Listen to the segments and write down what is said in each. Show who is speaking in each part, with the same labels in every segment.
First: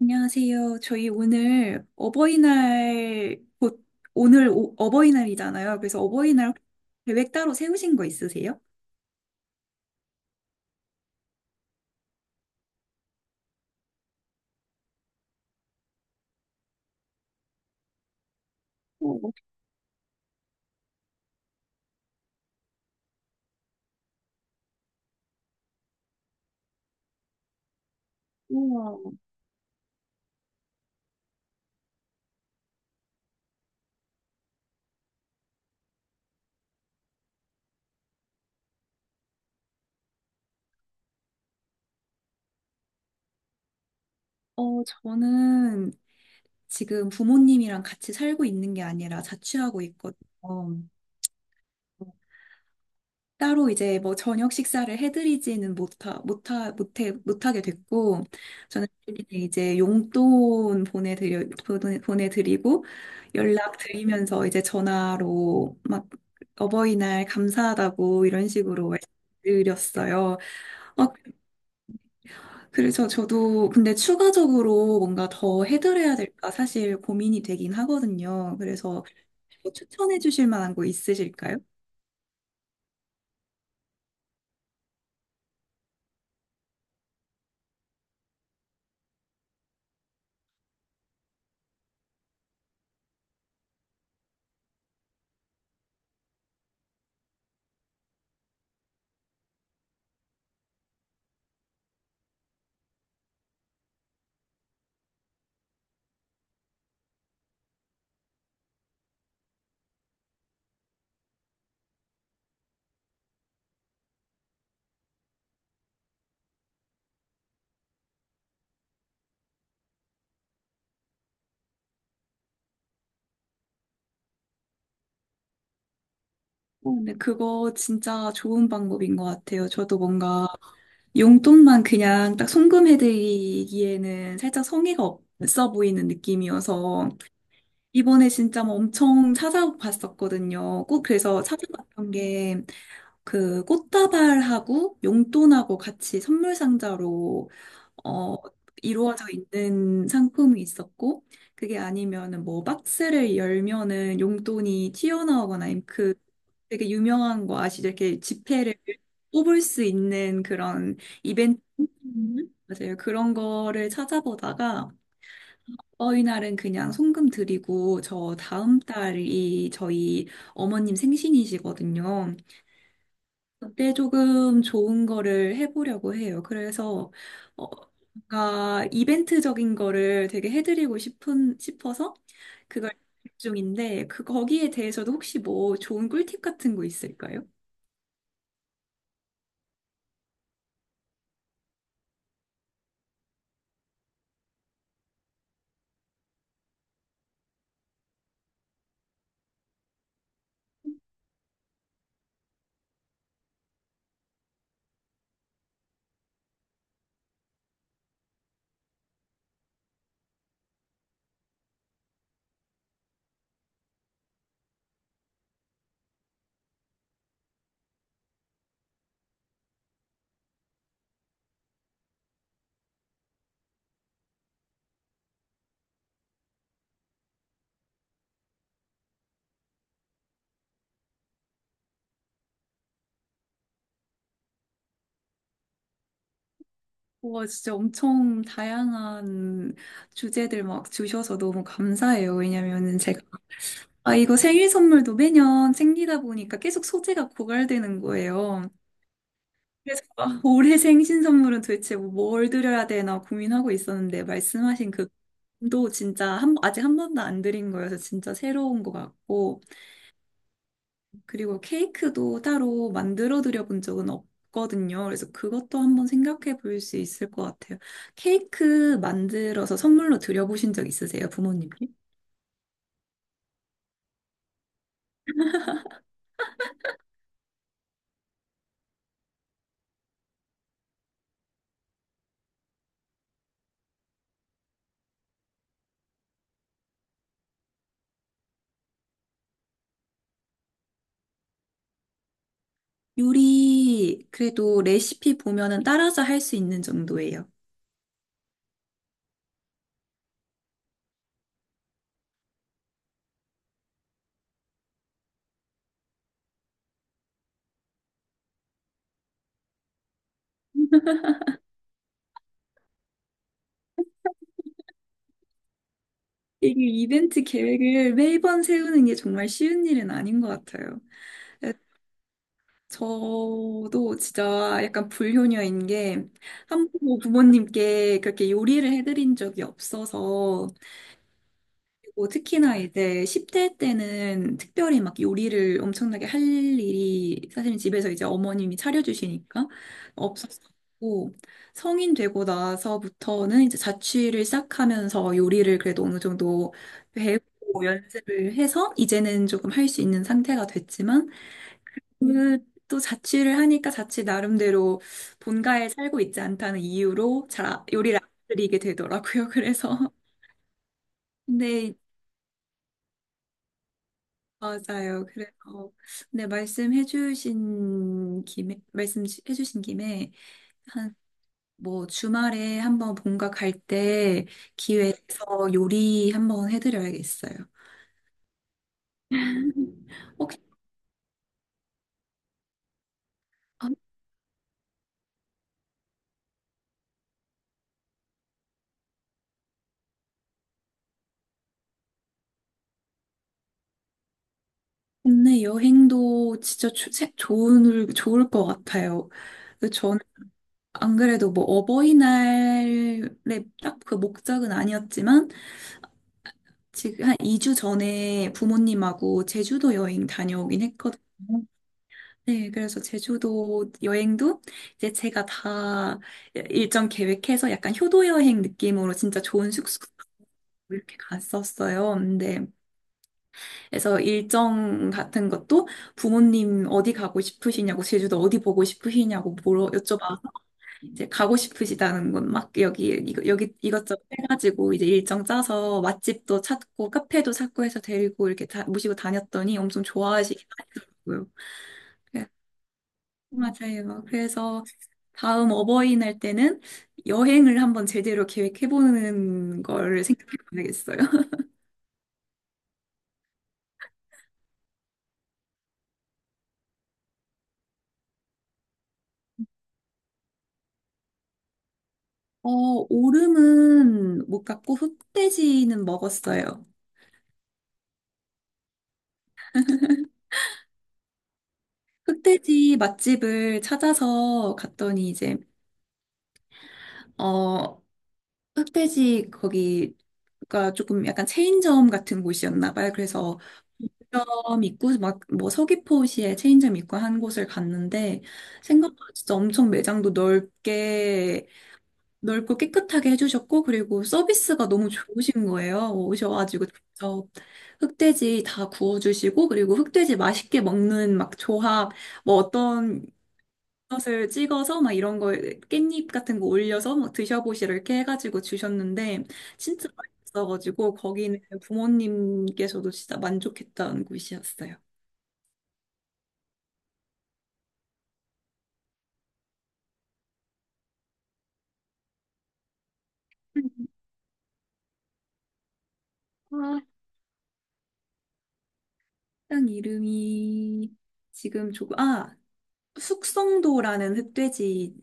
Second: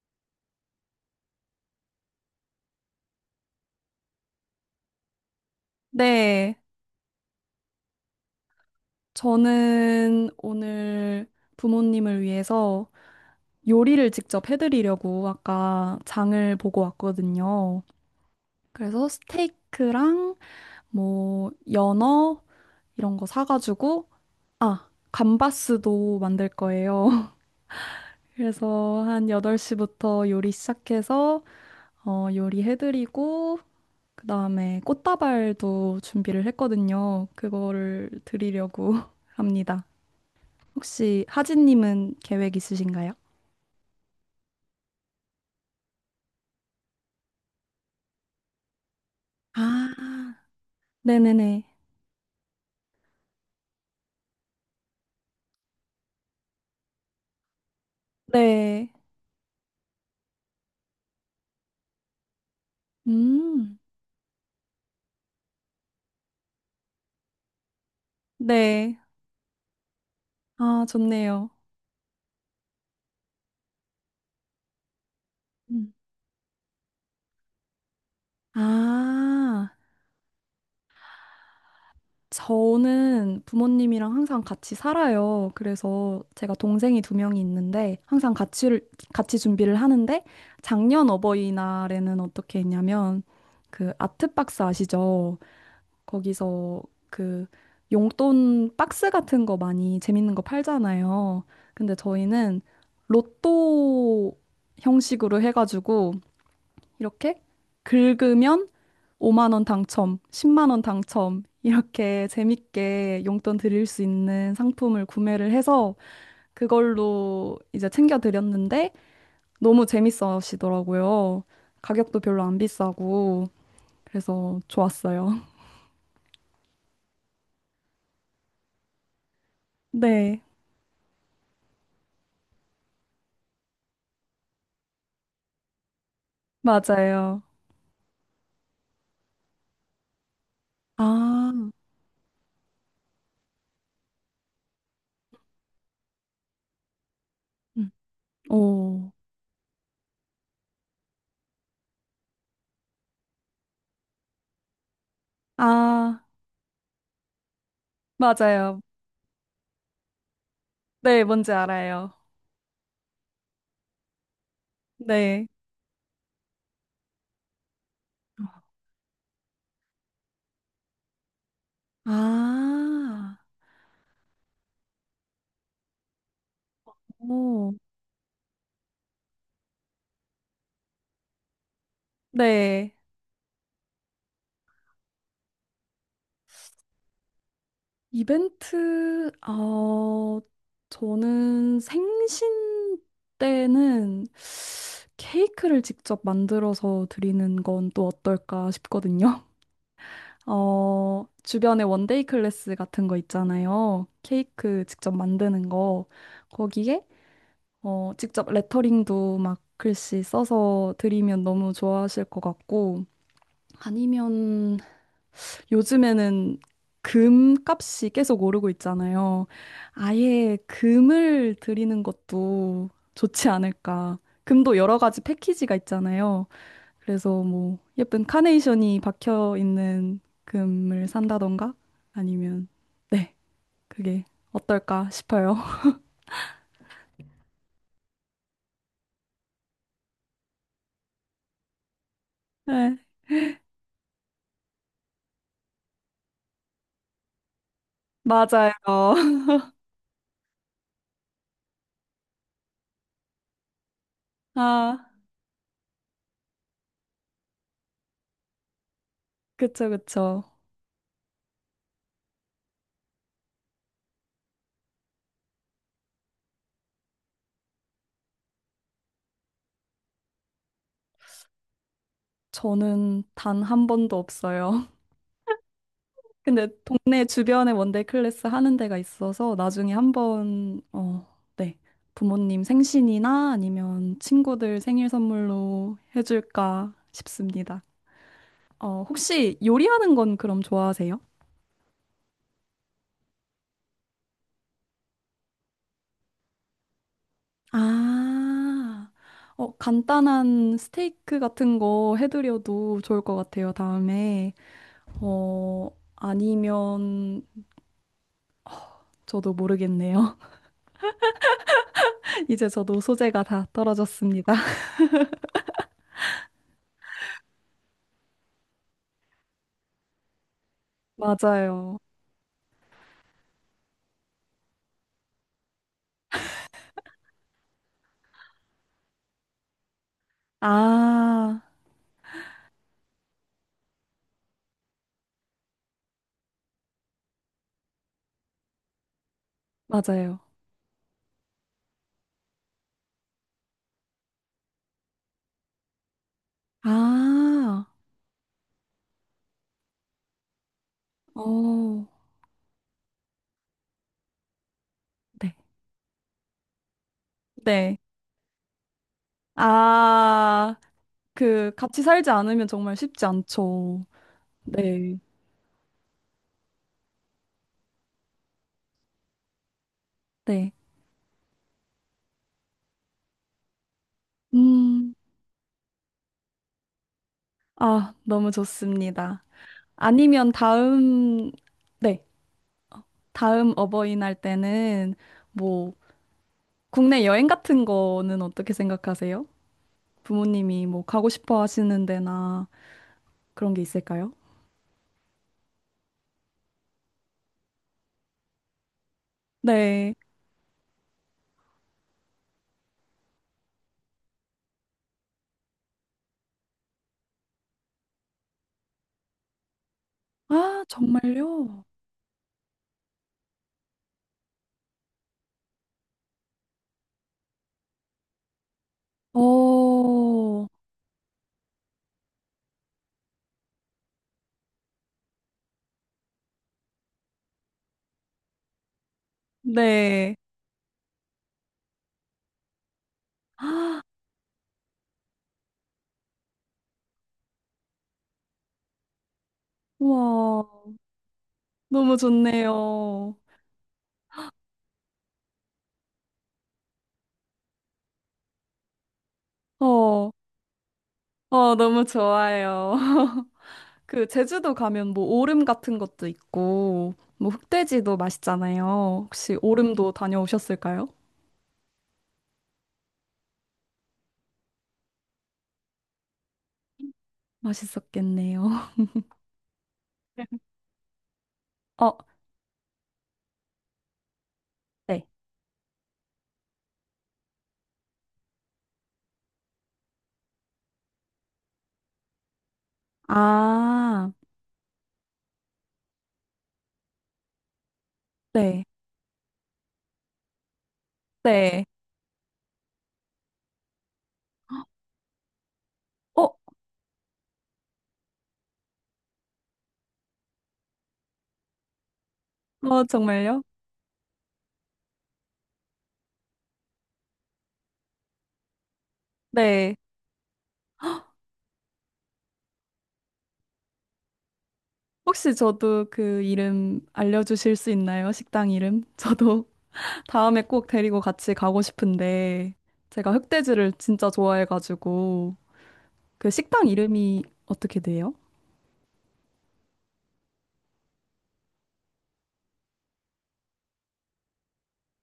Speaker 1: 안녕하세요. 저희 오늘 어버이날, 곧 오늘 어버이날이잖아요. 그래서 어버이날
Speaker 2: 네,
Speaker 1: 계획 따로 세우신 거 있으세요?
Speaker 2: 저는 오늘 부모님을 위해서 요리를 직접 해드리려고 아까 장을 보고 왔거든요. 그래서 스테이크랑 뭐 연어 이런 거 사가지고, 아, 감바스도 만들 거예요. 그래서
Speaker 1: 우와.
Speaker 2: 한 8시부터 요리 시작해서 요리 해드리고, 그 다음에 꽃다발도 준비를 했거든요. 그거를 드리려고 합니다. 혹시 하진님은 계획 있으신가요?
Speaker 1: 저는 지금 부모님이랑 같이 살고 있는 게 아니라 자취하고
Speaker 2: 아,
Speaker 1: 있거든요.
Speaker 2: 네네네.
Speaker 1: 따로 이제 뭐 저녁 식사를 해드리지는 못하게 됐고, 저는
Speaker 2: 네.
Speaker 1: 이제 용돈 보내드리고,
Speaker 2: 음,
Speaker 1: 연락드리면서 이제 전화로 막 어버이날 감사하다고 이런 식으로
Speaker 2: 네.
Speaker 1: 말씀드렸어요.
Speaker 2: 아,
Speaker 1: 어,
Speaker 2: 좋네요.
Speaker 1: 그래서 저도 근데 추가적으로 뭔가 더
Speaker 2: 음.
Speaker 1: 해드려야 될까 사실 고민이 되긴 하거든요. 그래서 뭐
Speaker 2: 아,
Speaker 1: 추천해 주실 만한 거 있으실까요?
Speaker 2: 저는 부모님이랑 항상 같이 살아요. 그래서 제가 동생이 두 명이 있는데 항상 같이, 같이 준비를 하는데 작년 어버이날에는 어떻게 했냐면 그 아트박스 아시죠? 거기서 그 용돈 박스 같은 거 많이 재밌는 거 팔잖아요. 근데 저희는 로또 형식으로 해가지고 이렇게 긁으면 5만 원 당첨, 10만 원 당첨 이렇게 재밌게 용돈 드릴 수 있는 상품을 구매를 해서 그걸로 이제 챙겨 드렸는데 너무 재밌어 하시더라고요. 가격도 별로 안 비싸고 그래서 좋았어요.
Speaker 1: 근데 그거 진짜 좋은 방법인 것 같아요. 저도
Speaker 2: 네,
Speaker 1: 뭔가 용돈만 그냥 딱 송금해드리기에는 살짝 성의가 없어 보이는 느낌이어서
Speaker 2: 맞아요.
Speaker 1: 이번에 진짜 뭐 엄청 찾아봤었거든요. 꼭 그래서
Speaker 2: 아,
Speaker 1: 찾아봤던 게 그 꽃다발하고 용돈하고 같이 선물 상자로
Speaker 2: 음.
Speaker 1: 어,
Speaker 2: 오.
Speaker 1: 이루어져 있는 상품이 있었고, 그게 아니면은 뭐 박스를 열면은 용돈이 튀어나오거나, 아니면 그
Speaker 2: 아,
Speaker 1: 되게 유명한 거 아시죠? 이렇게 지폐를
Speaker 2: 맞아요.
Speaker 1: 뽑을 수 있는 그런
Speaker 2: 네, 뭔지
Speaker 1: 이벤트?
Speaker 2: 알아요.
Speaker 1: 음. 맞아요. 그런 거를 찾아보다가,
Speaker 2: 네.
Speaker 1: 어이 날은 그냥 송금 드리고, 저 다음 달이 저희 어머님 생신이시거든요.
Speaker 2: 아,
Speaker 1: 그때 조금 좋은 거를 해보려고 해요. 그래서 어,
Speaker 2: 오.
Speaker 1: 뭔가 이벤트적인 거를 되게 해드리고 싶은 싶어서 그걸
Speaker 2: 네.
Speaker 1: 계획 중인데 그 거기에 대해서도 혹시 뭐 좋은 꿀팁 같은 거 있을까요?
Speaker 2: 이벤트, 저는 생신 때는 케이크를 직접 만들어서 드리는 건 또 어떨까 싶거든요. 어, 주변에 원데이 클래스 같은 거 있잖아요. 케이크 직접 만드는 거. 거기에 직접 레터링도 막 글씨 써서 드리면 너무 좋아하실 것 같고, 아니면 요즘에는 금 값이 계속 오르고 있잖아요. 아예 금을 드리는 것도 좋지 않을까. 금도 여러 가지 패키지가 있잖아요. 그래서 뭐 예쁜 카네이션이 박혀 있는 금을 산다던가 아니면 네, 그게 어떨까 싶어요.
Speaker 1: 와 진짜 엄청 다양한 주제들 막 주셔서 너무 감사해요. 왜냐면은
Speaker 2: 네,
Speaker 1: 제가 이거 생일 선물도 매년 생기다 보니까 계속 소재가 고갈되는 거예요.
Speaker 2: 맞아요.
Speaker 1: 그래서 올해 생신 선물은 도대체 뭘 드려야 되나 고민하고 있었는데 말씀하신
Speaker 2: 아.
Speaker 1: 그도 진짜 아직 한 번도 안 드린 거여서 진짜 새로운 것 같고
Speaker 2: 그쵸, 그쵸.
Speaker 1: 그리고 케이크도 따로 만들어 드려 본 적은 없거든요. 그래서 그것도 한번 생각해 볼 수 있을 것 같아요. 케이크 만들어서 선물로 드려 보신 적 있으세요, 부모님께?
Speaker 2: 저는 단 한 번도 없어요. 근데 동네 주변에 원데이 클래스 하는 데가 있어서 나중에 한번, 어, 네. 부모님 생신이나 아니면 친구들 생일 선물로 해줄까 싶습니다. 어, 혹시 요리하는 건 그럼 좋아하세요?
Speaker 1: 요리 그래도 레시피 보면은 따라서 할 수 있는 정도예요.
Speaker 2: 아, 어, 간단한 스테이크 같은 거 해드려도 좋을 것 같아요, 다음에. 어, 아니면 저도 모르겠네요. 이제 저도 소재가 다 떨어졌습니다.
Speaker 1: 이게 이벤트 계획을 매번 세우는 게 정말 쉬운 일은 아닌 것 같아요. 네,
Speaker 2: 맞아요.
Speaker 1: 저도 진짜 약간 불효녀인 게 한 번도 부모님께 그렇게 요리를 해드린 적이 없어서
Speaker 2: 아,
Speaker 1: 그리고 특히나 이제 10대 때는 특별히 막 요리를 엄청나게 할 일이 사실 집에서 이제 어머님이 차려주시니까
Speaker 2: 맞아요.
Speaker 1: 없었고 성인 되고 나서부터는 이제 자취를 시작하면서 요리를 그래도 어느 정도 배우고
Speaker 2: 아,
Speaker 1: 연습을 해서 이제는 조금 할 수 있는 상태가 됐지만
Speaker 2: 어,
Speaker 1: 그 또 자취를 하니까 자취 나름대로
Speaker 2: 네.
Speaker 1: 본가에 살고 있지 않다는 이유로 잘
Speaker 2: 네.
Speaker 1: 요리를 안 드리게 되더라고요. 그래서
Speaker 2: 아, 그,
Speaker 1: 네
Speaker 2: 같이 살지 않으면 정말 쉽지 않죠. 네.
Speaker 1: 맞아요. 그래서 네 말씀해주신 김에
Speaker 2: 네.
Speaker 1: 한 뭐 주말에 한번 본가 갈 때
Speaker 2: 음,
Speaker 1: 기회에서 요리 한번 해드려야겠어요.
Speaker 2: 아, 너무 좋습니다. 아니면
Speaker 1: 혹시
Speaker 2: 다음, 네. 다음
Speaker 1: 아,
Speaker 2: 어버이날 때는 뭐, 국내 여행 같은 거는 어떻게 생각하세요? 부모님이 뭐, 가고 싶어 하시는 데나 그런 게 있을까요?
Speaker 1: 국내 여행도 진짜 좋을 것 같아요. 그
Speaker 2: 네.
Speaker 1: 저는 안 그래도 뭐 어버이날에 딱 그 목적은 아니었지만 지금 한 2주 전에 부모님하고 제주도 여행 다녀오긴
Speaker 2: 아,
Speaker 1: 했거든요.
Speaker 2: 정말요?
Speaker 1: 네, 그래서 제주도 여행도 이제 제가 다 일정 계획해서 약간 효도 여행 느낌으로 진짜 좋은 숙소
Speaker 2: 어,
Speaker 1: 이렇게 갔었어요. 근데 그래서 일정 같은 것도 부모님 어디 가고 싶으시냐고 제주도 어디 보고 싶으시냐고 물어
Speaker 2: 네.
Speaker 1: 여쭤봐 이제 가고 싶으시다는 건 막 여기 여기
Speaker 2: 아,
Speaker 1: 이것저것 해가지고 이제 일정 짜서 맛집도 찾고 카페도 찾고 해서 데리고 이렇게 모시고 다녔더니 엄청 좋아하시긴
Speaker 2: 와,
Speaker 1: 하더라고요.
Speaker 2: 너무
Speaker 1: 그래,
Speaker 2: 좋네요.
Speaker 1: 맞아요. 그래서 다음 어버이날 때는 여행을 한번 제대로 계획해보는 걸
Speaker 2: 어,
Speaker 1: 생각해봐야겠어요.
Speaker 2: 어, 너무 좋아요. 그, 제주도 가면 뭐 오름 같은 것도 있고, 뭐 흑돼지도 맛있잖아요. 혹시 오름도 다녀오셨을까요?
Speaker 1: 어, 오름은 못 갔고 흑돼지는 먹었어요.
Speaker 2: 맛있었겠네요. 어,
Speaker 1: 흑돼지 맛집을 찾아서
Speaker 2: 네.
Speaker 1: 갔더니 이제 어 흑돼지 거기가 조금 약간 체인점 같은 곳이었나 봐요. 그래서
Speaker 2: 아,
Speaker 1: 점 있고 막 뭐 서귀포시에 체인점 있고 한 곳을 갔는데
Speaker 2: 네.
Speaker 1: 생각보다 진짜 엄청 매장도 넓게
Speaker 2: 네.
Speaker 1: 넓고 깨끗하게 해주셨고 그리고 서비스가 너무 좋으신 거예요.
Speaker 2: 어,
Speaker 1: 오셔가지고 직접 흑돼지 다 구워주시고 그리고 흑돼지 맛있게 먹는 막 조합 뭐
Speaker 2: 어,
Speaker 1: 어떤
Speaker 2: 정말요?
Speaker 1: 것을 찍어서 막 이런 거 깻잎 같은 거 올려서 막 드셔보시라 이렇게 해가지고 주셨는데
Speaker 2: 네.
Speaker 1: 진짜 맛있어가지고 거기는 부모님께서도 진짜 만족했던 곳이었어요.
Speaker 2: 혹시 저도 그 이름 알려주실 수 있나요? 식당 이름? 저도 다음에 꼭 데리고 같이 가고 싶은데 제가 흑돼지를 진짜 좋아해가지고 그 식당
Speaker 1: 아,
Speaker 2: 이름이 어떻게 돼요?
Speaker 1: 식당 이름이 지금 조금 숙성도라는 흑돼지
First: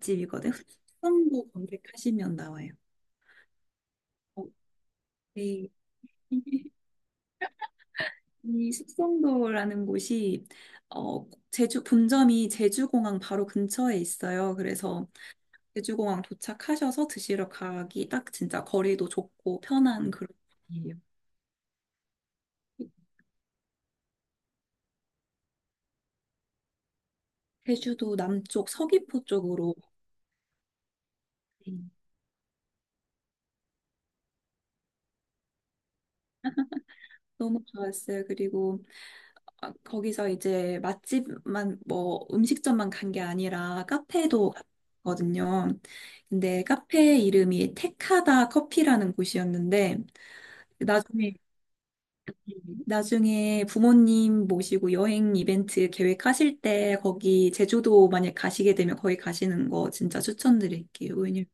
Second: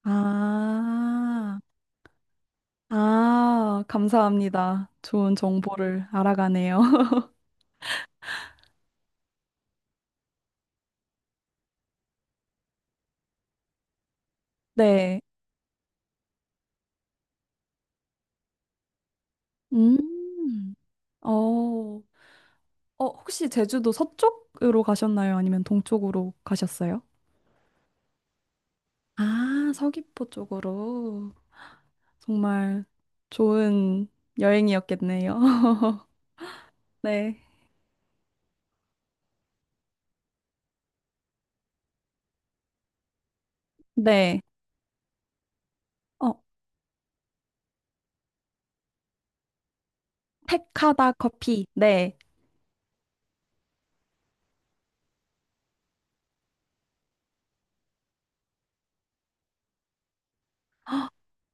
Speaker 1: 집이거든. 숙성도
Speaker 2: 아,
Speaker 1: 검색하시면 나와요.
Speaker 2: 아,
Speaker 1: 어,
Speaker 2: 감사합니다. 좋은
Speaker 1: 네.
Speaker 2: 정보를 알아가네요.
Speaker 1: 이 숙성도라는 곳이 제주 본점이 제주공항 바로 근처에 있어요. 그래서
Speaker 2: 네.
Speaker 1: 제주공항 도착하셔서 드시러 가기 딱 진짜 거리도 좁고 편한 그런
Speaker 2: 음.
Speaker 1: 곳이에요.
Speaker 2: 어, 어, 혹시 제주도 서쪽으로 가셨나요? 아니면 동쪽으로 가셨어요?
Speaker 1: 제주도 남쪽 서귀포
Speaker 2: 아,
Speaker 1: 쪽으로
Speaker 2: 서귀포 쪽으로.
Speaker 1: 음.
Speaker 2: 정말 좋은 여행이었겠네요. 네.
Speaker 1: 너무 좋았어요. 그리고 거기서 이제 맛집만 뭐 음식점만 간 게 아니라
Speaker 2: 네.
Speaker 1: 카페도 갔거든요.
Speaker 2: 어
Speaker 1: 근데 카페 이름이 테카다 커피라는 곳이었는데
Speaker 2: 택하다
Speaker 1: 나중에
Speaker 2: 커피. 네,
Speaker 1: 나중에 부모님 모시고 여행 이벤트 계획하실 때 거기 제주도 만약 가시게 되면 거기 가시는 거 진짜 추천드릴게요. 왜냐면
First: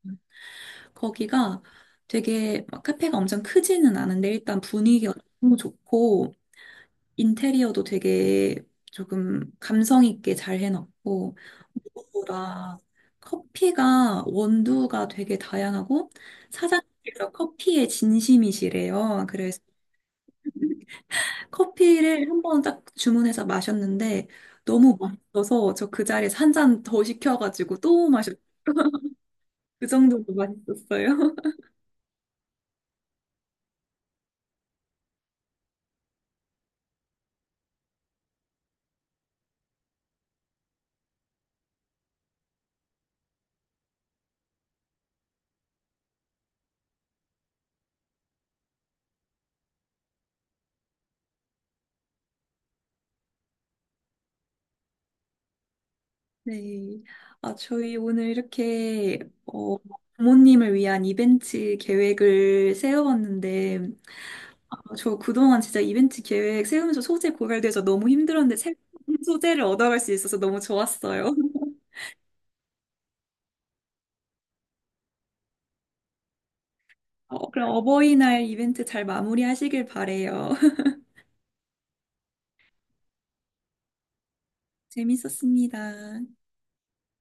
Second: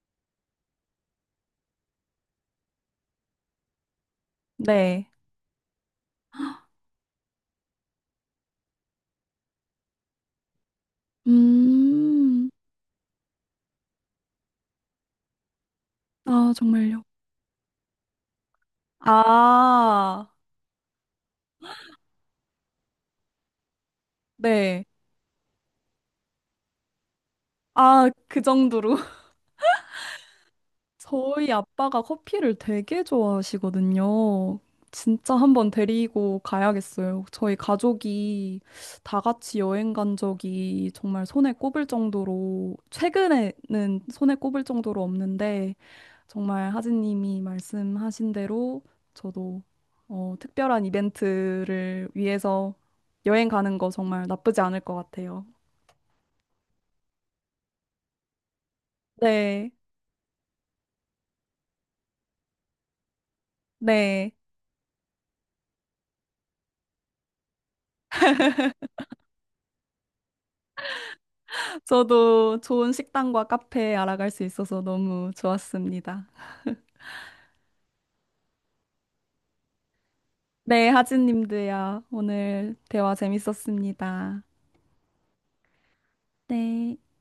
Speaker 1: 거기가 되게 막 카페가 엄청 크지는 않은데 일단
Speaker 2: 네.
Speaker 1: 분위기가 너무 좋고 인테리어도 되게 조금 감성 있게 잘 해놨고
Speaker 2: 음,
Speaker 1: 무엇보다 커피가 원두가 되게 다양하고
Speaker 2: 아, 정말요.
Speaker 1: 사장님께서 커피에 진심이시래요. 그래서
Speaker 2: 아,
Speaker 1: 커피를 한 번 딱 주문해서 마셨는데
Speaker 2: 네.
Speaker 1: 너무 맛있어서 저 그 자리에서 한 잔 더 시켜가지고 또
Speaker 2: 아,
Speaker 1: 마셨.
Speaker 2: 그 정도로.
Speaker 1: 그 정도로 맛있었어요.
Speaker 2: 저희 아빠가 커피를 되게 좋아하시거든요. 진짜 한번 데리고 가야겠어요. 저희 가족이 다 같이 여행 간 적이 정말 손에 꼽을 정도로, 최근에는 손에 꼽을 정도로 없는데, 정말 하진님이 말씀하신 대로 저도 어, 특별한 이벤트를 위해서 여행 가는 거 정말 나쁘지 않을 것 같아요.
Speaker 1: 네. 저희 오늘 이렇게
Speaker 2: 네,
Speaker 1: 어, 부모님을 위한 이벤트 계획을 세워봤는데
Speaker 2: 네.
Speaker 1: 저 그동안 진짜 이벤트 계획 세우면서 소재 고갈돼서 너무 힘들었는데 새로운 소재를 얻어갈 수 있어서 너무 좋았어요.
Speaker 2: 저도 좋은 식당과 카페 알아갈 수 있어서 너무 좋았습니다.
Speaker 1: 그럼 어버이날 이벤트 잘 마무리하시길 바래요.
Speaker 2: 네, 하진님도요. 오늘 대화 재밌었습니다.
Speaker 1: 재밌었습니다.
Speaker 2: 네.